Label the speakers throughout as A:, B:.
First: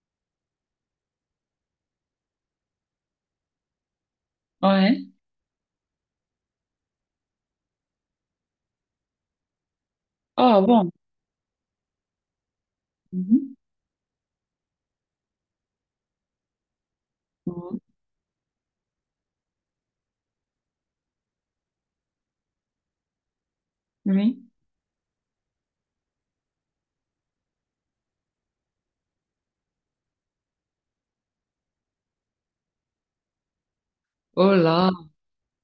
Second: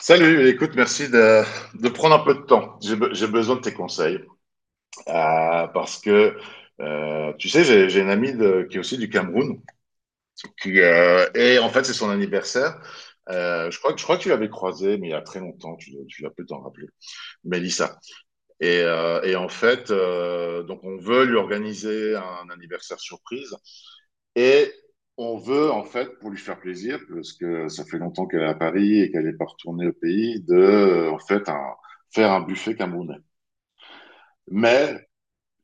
A: Salut, écoute, merci de prendre un peu de temps. J'ai besoin de tes conseils
B: Ouais.
A: parce que, tu sais, j'ai une amie qui est aussi du Cameroun
B: Ah bon.
A: et en fait, c'est son anniversaire.
B: Mhm.
A: Je crois que tu l'avais croisée, mais il y a très longtemps, tu l'as peut t'en rappeler,
B: Mhm.
A: Mélissa. Et en fait, donc on veut lui organiser un anniversaire surprise
B: Oui.
A: et on veut, en fait, pour lui faire plaisir, parce que ça fait longtemps qu'elle est à Paris et qu'elle n'est pas retournée au pays, en fait, faire un buffet camerounais.
B: Oh là.
A: Mais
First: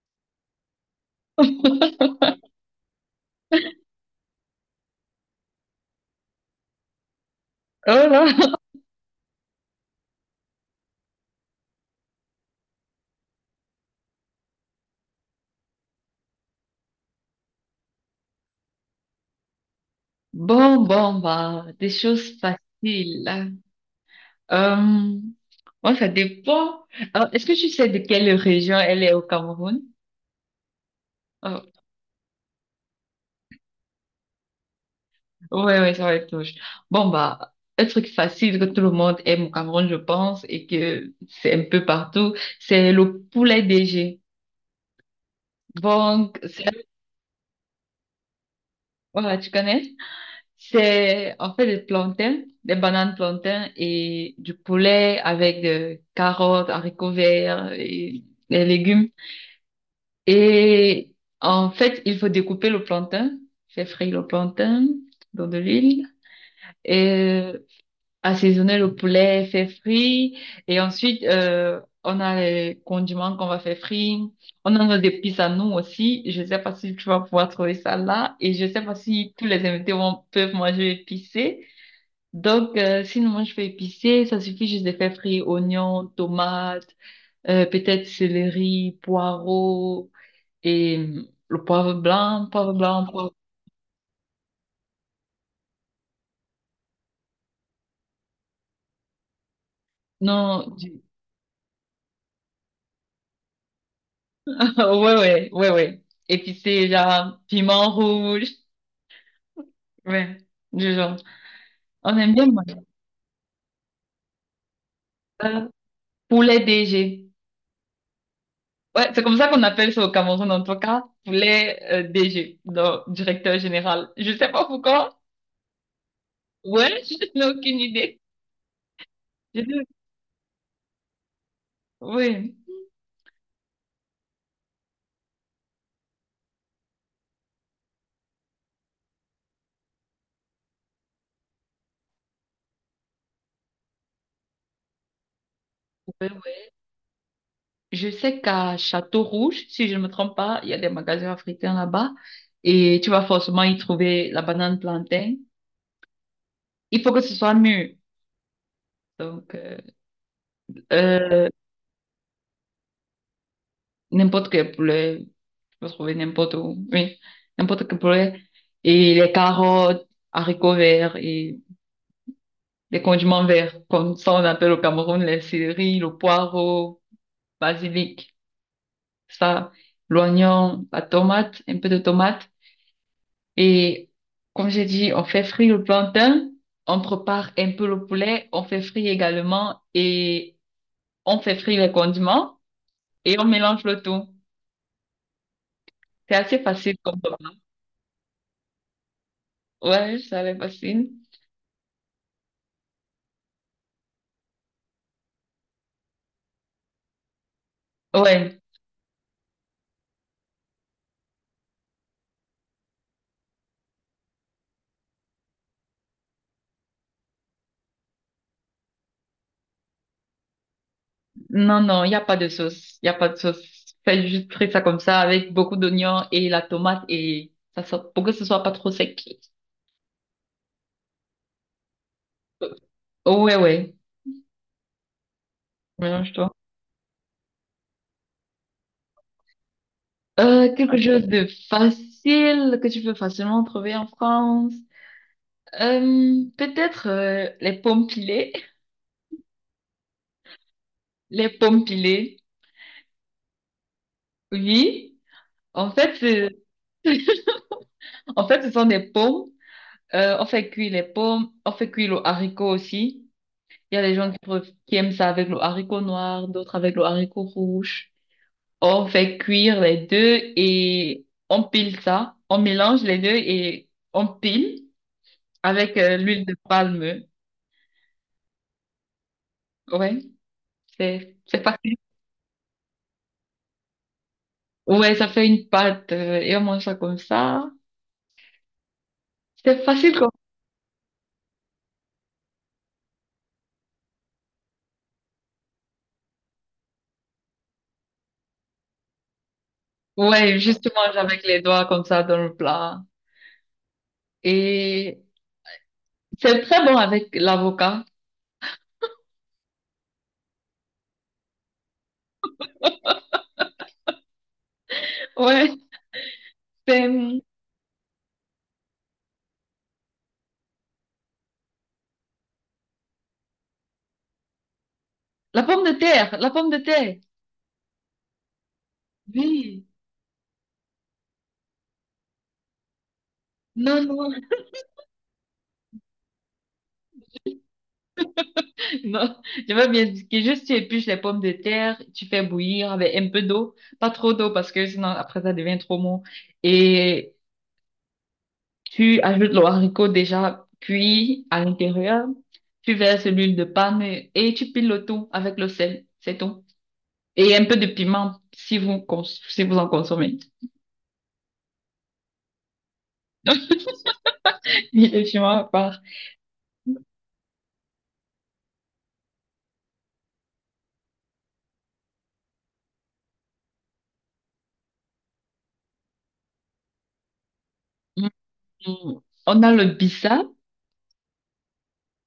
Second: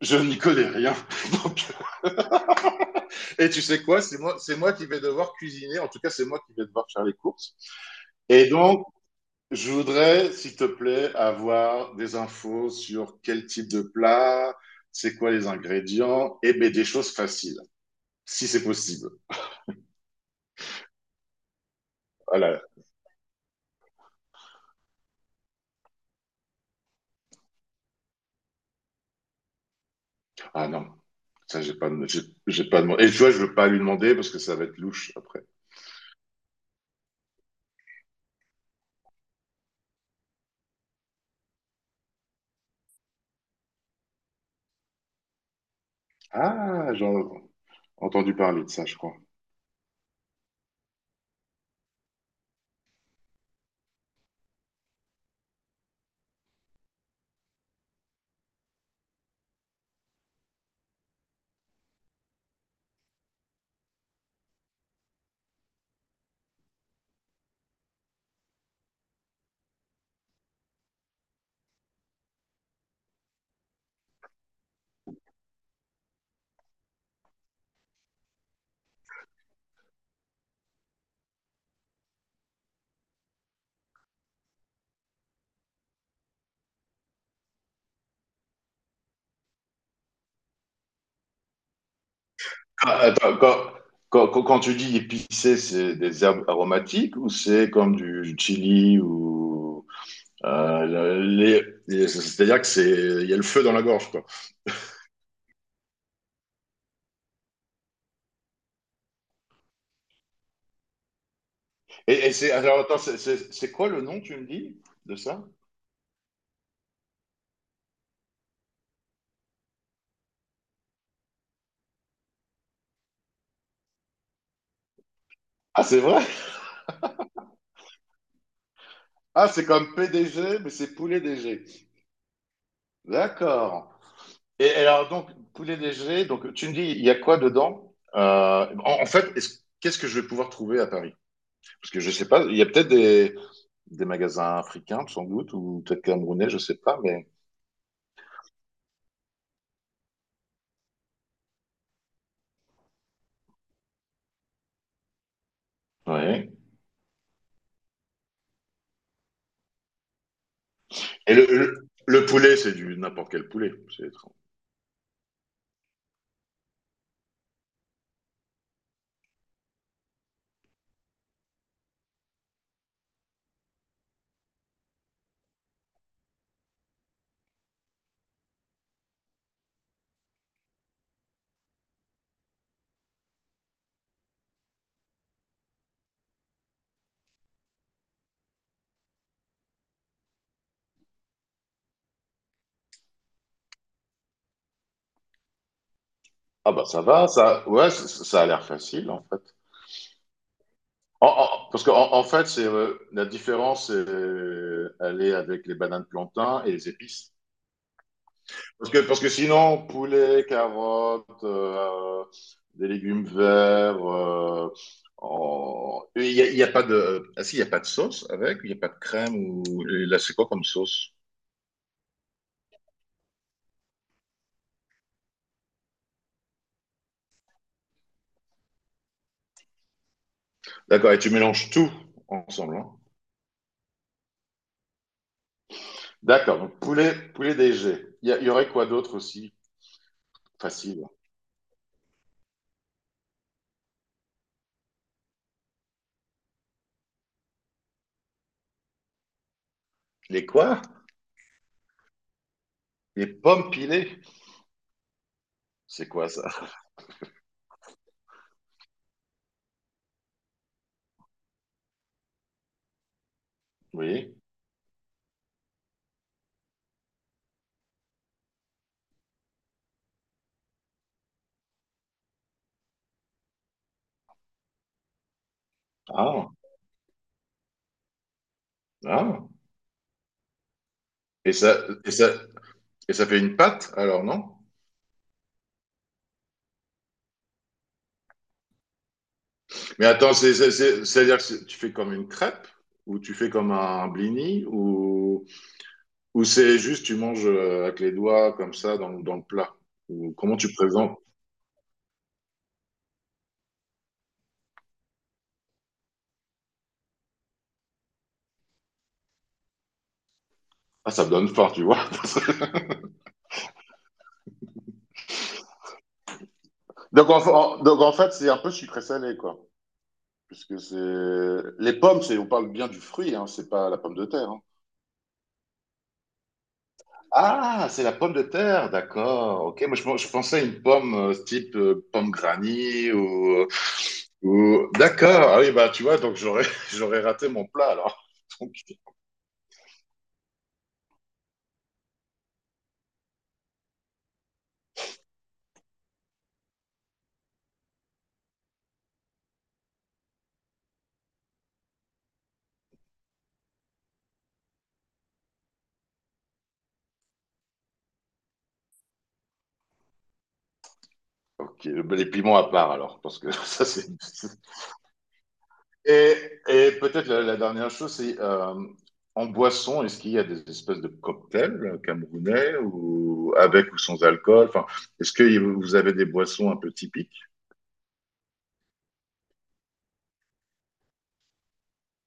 A: je n'y connais rien. Donc, Et tu sais quoi? C'est moi qui vais devoir cuisiner. En tout cas, c'est moi qui vais devoir faire les courses.
B: Oh là.
A: Et donc, je voudrais, s'il te plaît, avoir des infos sur quel type de plat, c'est quoi les ingrédients, et ben, des choses faciles, si c'est possible.
B: Bon, bon, bah, des choses
A: Voilà.
B: faciles. Euh, Moi, ça dépend. Alors, est-ce que tu sais de quelle région elle est au Cameroun?
A: Ah non,
B: Oh,
A: ça, j'ai pas demandé. Et tu vois, je veux pas lui demander parce que ça va être louche après.
B: ouais, ouais, ça va être louche. Bon, bah, un truc facile que tout le monde aime au Cameroun, je pense, et que c'est un peu partout, c'est le poulet DG. Donc, c'est...
A: Ah, j'ai entendu parler de ça, je crois.
B: Voilà, tu connais? C'est en fait des plantains, des bananes plantains et du poulet avec des carottes, haricots verts et des légumes. Et en fait, il faut découper le plantain, faire frire le plantain dans de l'huile et euh, assaisonner le poulet, faire frire. Et ensuite, on a les condiments qu'on va faire frire. On a des épices à nous aussi. Je sais pas si tu vas pouvoir trouver ça là. Et je sais pas si tous les invités vont, peuvent manger épicé. Donc, sinon, moi, je fais épicé. Ça suffit juste de faire frire oignons, tomates, peut-être céleri, poireaux et le poivre blanc, poivre
A: Ah,
B: blanc, poivre...
A: attends, quand tu dis épicé, c'est des herbes aromatiques ou c'est comme du chili ou
B: Non, du-
A: c'est-à-dire que c'est il y a le feu dans la gorge quoi.
B: ouais, ouais, ouais, ouais. Épicé, genre, piment rouge. Ouais, du genre.
A: Et,
B: On
A: et
B: aime bien
A: c'est
B: manger
A: alors attends, c'est quoi le nom tu me dis de ça?
B: ça. Poulet DG. Ouais, c'est comme ça qu'on appelle ça au Cameroun, en tout cas. Poulet DG, donc directeur général. Je sais pas pourquoi.
A: Ah, c'est vrai?
B: Ouais, je n'ai aucune idée.
A: Ah, c'est
B: Je-
A: comme PDG, mais c'est poulet DG.
B: Oui.
A: D'accord. Et alors, donc, poulet léger, donc tu me dis, il y a quoi dedans? En fait, qu'est-ce que je vais pouvoir trouver à Paris? Parce que je sais pas, il y a peut-être des magasins africains, sans doute, ou peut-être
B: Ouais,
A: camerounais, je
B: ouais.
A: sais pas, mais.
B: Je sais qu'à Château Rouge, si je ne me trompe pas, il y a des magasins africains là-bas et tu vas forcément y trouver la banane plantain.
A: Ouais.
B: Il faut que ce soit mûr. Donc,
A: Et le,
B: euh,
A: le, le poulet, c'est du n'importe quel poulet. C'est-
B: n'importe quel poulet, tu peux trouver n'importe où. Oui, n'importe quel poulet. Et les carottes, haricots verts et les condiments verts, comme ça on appelle au Cameroun les céleri, le poireau, basilic, ça, l'oignon, la tomate, un peu de tomate. Et comme j'ai dit, on fait frire le plantain, on prépare un peu le poulet, on fait frire également et on fait frire les condiments et on mélange le tout. C'est assez
A: Ah bah
B: facile
A: ça
B: comme
A: va,
B: repas.
A: ça, ouais, ça a l'air facile en fait.
B: Ouais, ça va être facile.
A: Parce qu'en en fait, c'est la différence, c'est, elle est avec les bananes plantains et les épices.
B: Ouais,
A: Parce que sinon, poulet, carottes, des légumes verts, il y a pas de... Ah si, il n'y a pas de sauce avec, il n'y a pas de crème ou... Et là, c'est quoi comme sauce?
B: non, non, il n'y a pas de sauce. Il n'y a pas de sauce. Faites juste frire ça comme ça avec beaucoup d'oignons et la tomate et ça sort- pour que ce soit pas trop sec.
A: D'accord, et tu mélanges tout ensemble, hein.
B: Ouais, ouais, mélange-toi.
A: D'accord, donc poulet, poulet DG. Il y aurait quoi d'autre aussi?
B: Quelque
A: Facile.
B: chose de facile que tu peux facilement trouver en France. Peut-être les pommes pilées.
A: Les quoi?
B: Les pommes pilées,
A: Les pommes pilées.
B: oui. En
A: C'est
B: fait,
A: quoi
B: c'est-
A: ça?
B: en fait, ce sont des pommes. On fait cuire les pommes, on fait cuire le haricot aussi. Il y a des gens
A: Oui.
B: qui, préf- qui aiment ça avec le haricot noir, d'autres avec le haricot rouge. On fait cuire les deux et on pile ça. On mélange les deux et on pile avec l'huile
A: Ah,
B: de palme.
A: ah.
B: Ouais, c'est
A: Et
B: c'est
A: ça,
B: facile.
A: et ça, et ça fait une pâte, alors, non?
B: Ouais, ça fait une pâte et on mange ça comme ça. C'est
A: Mais
B: facile comme...
A: attends, c'est-à-dire que tu fais comme une crêpe ou tu fais comme un blini ou c'est juste tu manges avec les doigts comme ça dans le plat ou comment
B: Ouais,
A: tu
B: justement,
A: présentes?
B: avec les doigts comme ça dans le plat. Et c'est très bon avec l'avocat.
A: Ah, ça me donne faim, tu vois.
B: Ouais, c'est
A: Donc en, en- donc en fait, c'est un peu sucré salé quoi, puisque c'est les pommes, c'est on parle bien du fruit, hein, c'est pas la pomme de terre, hein.
B: la pomme de terre, la pomme de terre.
A: Ah, c'est la pomme de terre, d'accord. Ok,
B: Oui.
A: moi je pensais à une pomme type pomme granny
B: Non, non,
A: D'accord. Ah oui, bah tu vois, donc j'aurais j'aurais raté mon plat alors. Donc,
B: non. Je veux bien dire que juste tu épluches les pommes de terre, tu fais bouillir avec un peu d'eau, pas trop d'eau parce que sinon après ça devient trop mou. Et tu ajoutes le haricot déjà cuit à l'intérieur, tu verses l'huile de palme et tu piles le tout avec le sel. C'est tout. Et un peu de piment, si vous, cons- si vous en consommez.
A: ok, bah, les piments à part alors, parce que ça c'est.
B: Et le piment à part.
A: Et, et peut-être la dernière chose, c'est en boisson, est-ce qu'il y a des espèces de cocktails camerounais ou avec ou sans alcool? Enfin, est-ce que vous avez des boissons un peu typiques?
B: Mm. On a le bissap.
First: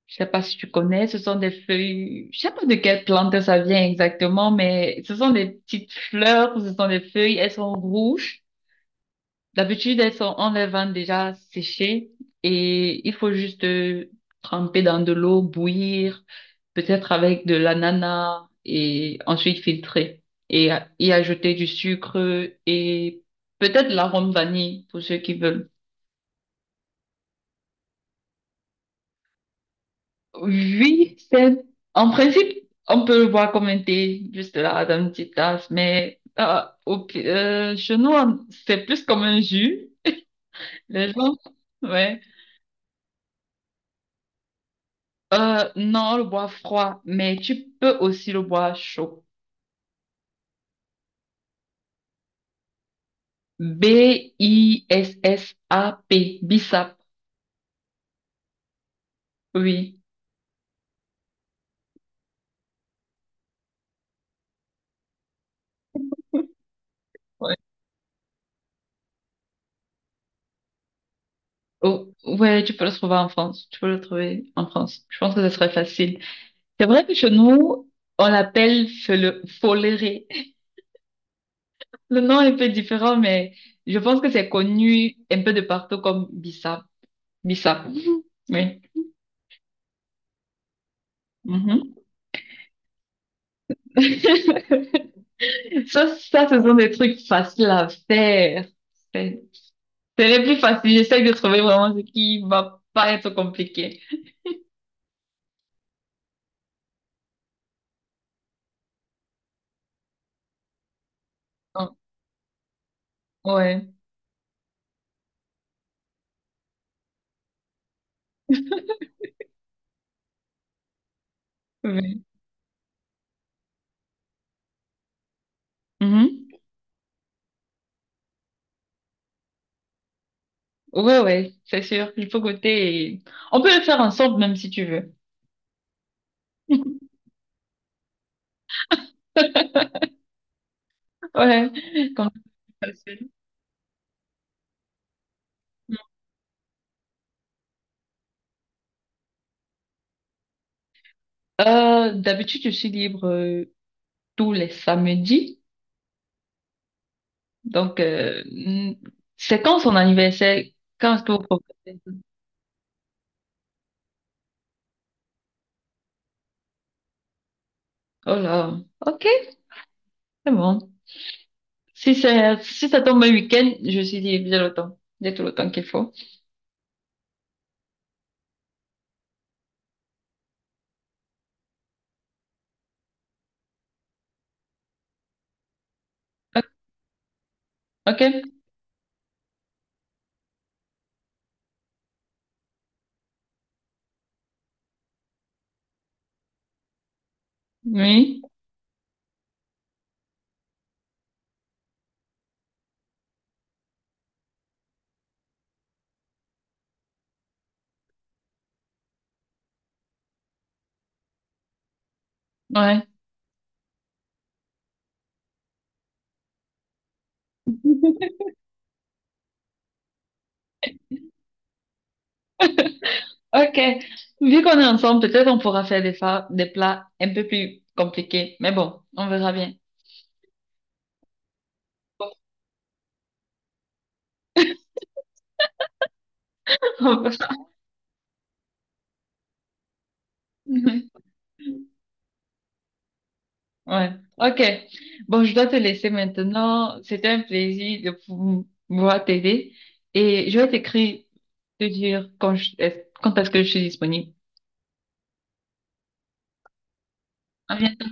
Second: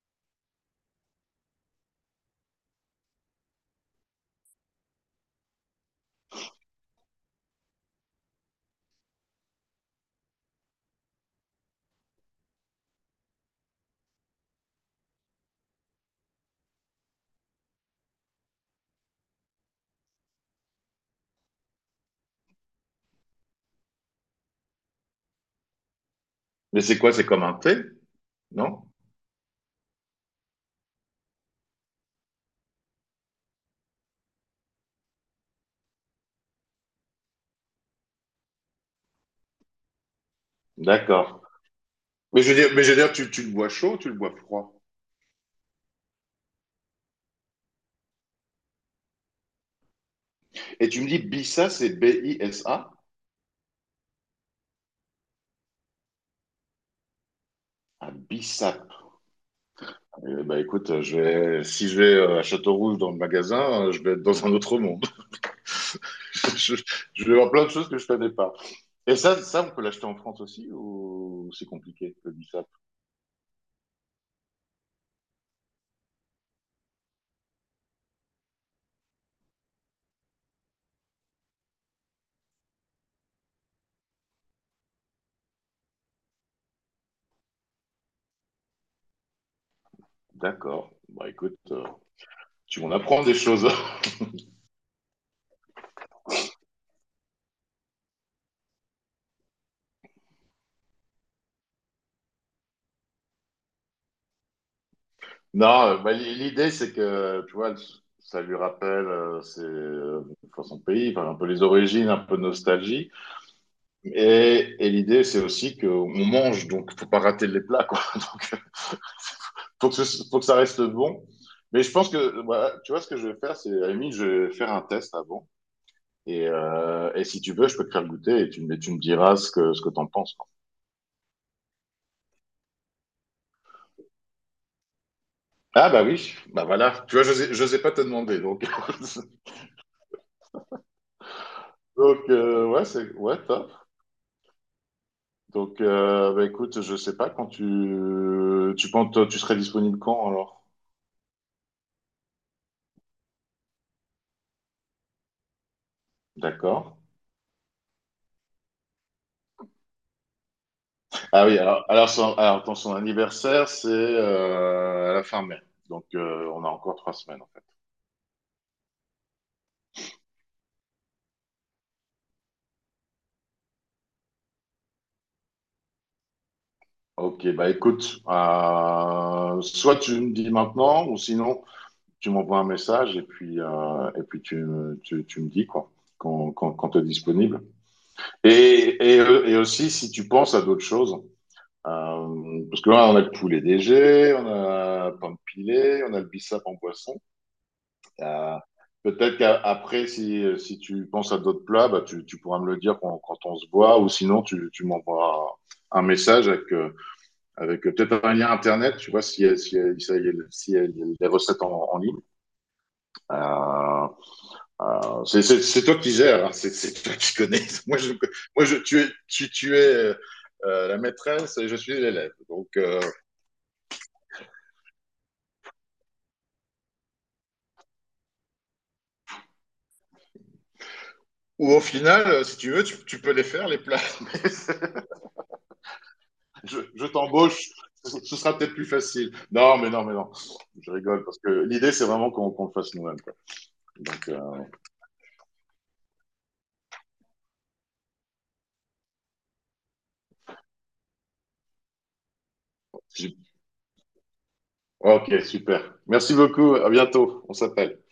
B: Je sais pas si tu connais, ce sont des feuilles, je sais pas de quelle plante ça vient exactement, mais ce sont des petites fleurs, ce sont des feuilles, elles sont rouges. D'habitude, elles sont, on les vend déjà séchées et il faut juste tremper dans de l'eau, bouillir, peut-être avec de l'ananas et ensuite filtrer et y ajouter du sucre et peut-être de l'arôme vanille pour ceux qui veulent.
A: Mais c'est quoi? C'est comme un thé? Non?
B: Oui, c'est, en principe, on peut le boire comme un thé, juste là, dans une petite tasse, mais chez nous, on- c'est plus comme un jus. Les gens,
A: D'accord.
B: ouais.
A: Mais je veux dire, tu le bois chaud, tu le bois froid.
B: Non, le bois froid, mais tu peux aussi le bois chaud.
A: Et tu me dis Bissa, c'est BISA?
B: B-I-S-S-A-P, Bissap,
A: Ah, Bissap.
B: oui.
A: Eh ben, écoute, si je vais à Châteaurouge dans le magasin, je vais être dans un autre monde. Je, je vais voir
B: Ouais.
A: plein de choses que je connais pas. Et ça on peut l'acheter en France aussi ou c'est
B: Oh,
A: compliqué, le
B: ouais,
A: Bissap?
B: tu peux le trouver en France. Tu peux le trouver en France. Je pense que ce serait facile. C'est vrai que chez nous, on l'appelle fele- foléré. Le nom est un peu différent, mais je pense que c'est connu un peu de partout comme Bissap. Bissap, Mhm. oui.
A: D'accord. Bah, écoute,
B: Mhm.
A: tu m'en apprends des choses.
B: Ça, ce sont des trucs faciles à faire. C'est- C'est les plus faciles. J'essaie de trouver vraiment ce qui va pas être compliqué.
A: Non, bah, l'idée, c'est que, tu vois, ça lui rappelle enfin, son pays, enfin, un peu les
B: Donc,
A: origines, un peu de nostalgie.
B: ouais.
A: Et l'idée, c'est aussi qu'on mange, donc il ne faut pas rater les plats, quoi. Donc, faut que ça reste bon. Mais je pense
B: Oui.
A: que, voilà, tu vois, ce que je vais faire, c'est, à la limite, je vais faire un test avant. Et,
B: Mhm.
A: euh, et si tu veux, je peux te faire goûter et tu me diras ce que t'en penses, quoi.
B: Ouais, ouais, c'est sûr. Il faut goûter et... On peut le faire ensemble même si tu veux.
A: Ah, bah oui, bah voilà. Tu vois, je sais pas te demander, donc.
B: Ouais,
A: Donc,
B: comme
A: ouais,
B: ça, c'est
A: c'est,
B: facile.
A: ouais, top. Donc, bah écoute, je sais pas quand tu penses, toi, tu serais disponible quand, alors?
B: D'habitude, je suis libre tous les samedis.
A: D'accord.
B: Donc, c'est quand son anniversaire? Quand est-ce que vous
A: Ah oui, alors,
B: proposez?
A: alors, son, alors, attends, son anniversaire, c'est à la fin mai. Donc, on a encore 3 semaines, en fait.
B: Oh là, ok, c'est bon. Si c'est, si ça tombe un week-end, je suis libre, j'ai le temps. J'ai tout le temps qu'il faut.
A: Ok, bah écoute, soit tu me dis maintenant, ou sinon, tu m'envoies un message et puis tu me dis, quoi, quand tu es disponible.
B: Ok?
A: Et aussi, si tu penses à d'autres choses, parce que là, on a le poulet DG, on a Pampilé, on a le bissap en boisson.
B: Oui,
A: Euh, Peut-être qu'après, si tu penses à d'autres plats, bah, tu pourras me le dire quand on se voit, ou sinon tu m'envoies un message avec peut-être un lien internet, tu vois, si, les recettes en ligne.
B: ouais.
A: Euh, c'est toi qui gères, hein, c'est toi qui connais. Moi, je, moi je, tu es la maîtresse et je suis l'élève. Donc,
B: Ok. Vu qu'on est ensemble, peut-être on pourra faire des, fa- des plats un peu plus compliqués. Mais bon, on verra bien.
A: ou au final, si tu veux, tu peux les faire, les plats. Je
B: On verra.
A: t'embauche, ce sera peut-être plus facile. Non, mais non, mais non, je
B: Ouais.
A: rigole parce que l'idée, c'est vraiment qu'on le fasse nous-mêmes, quoi.
B: Ouais.
A: Donc,
B: Ok. Bon, je dois te laisser maintenant. C'était un plaisir de pou- pouvoir t'aider. Et je vais t'écrire, te dire quand
A: j'ai-
B: quand est-ce que je suis disponible.
A: ok, super. Merci beaucoup, à bientôt, on
B: À
A: s'appelle.
B: bientôt.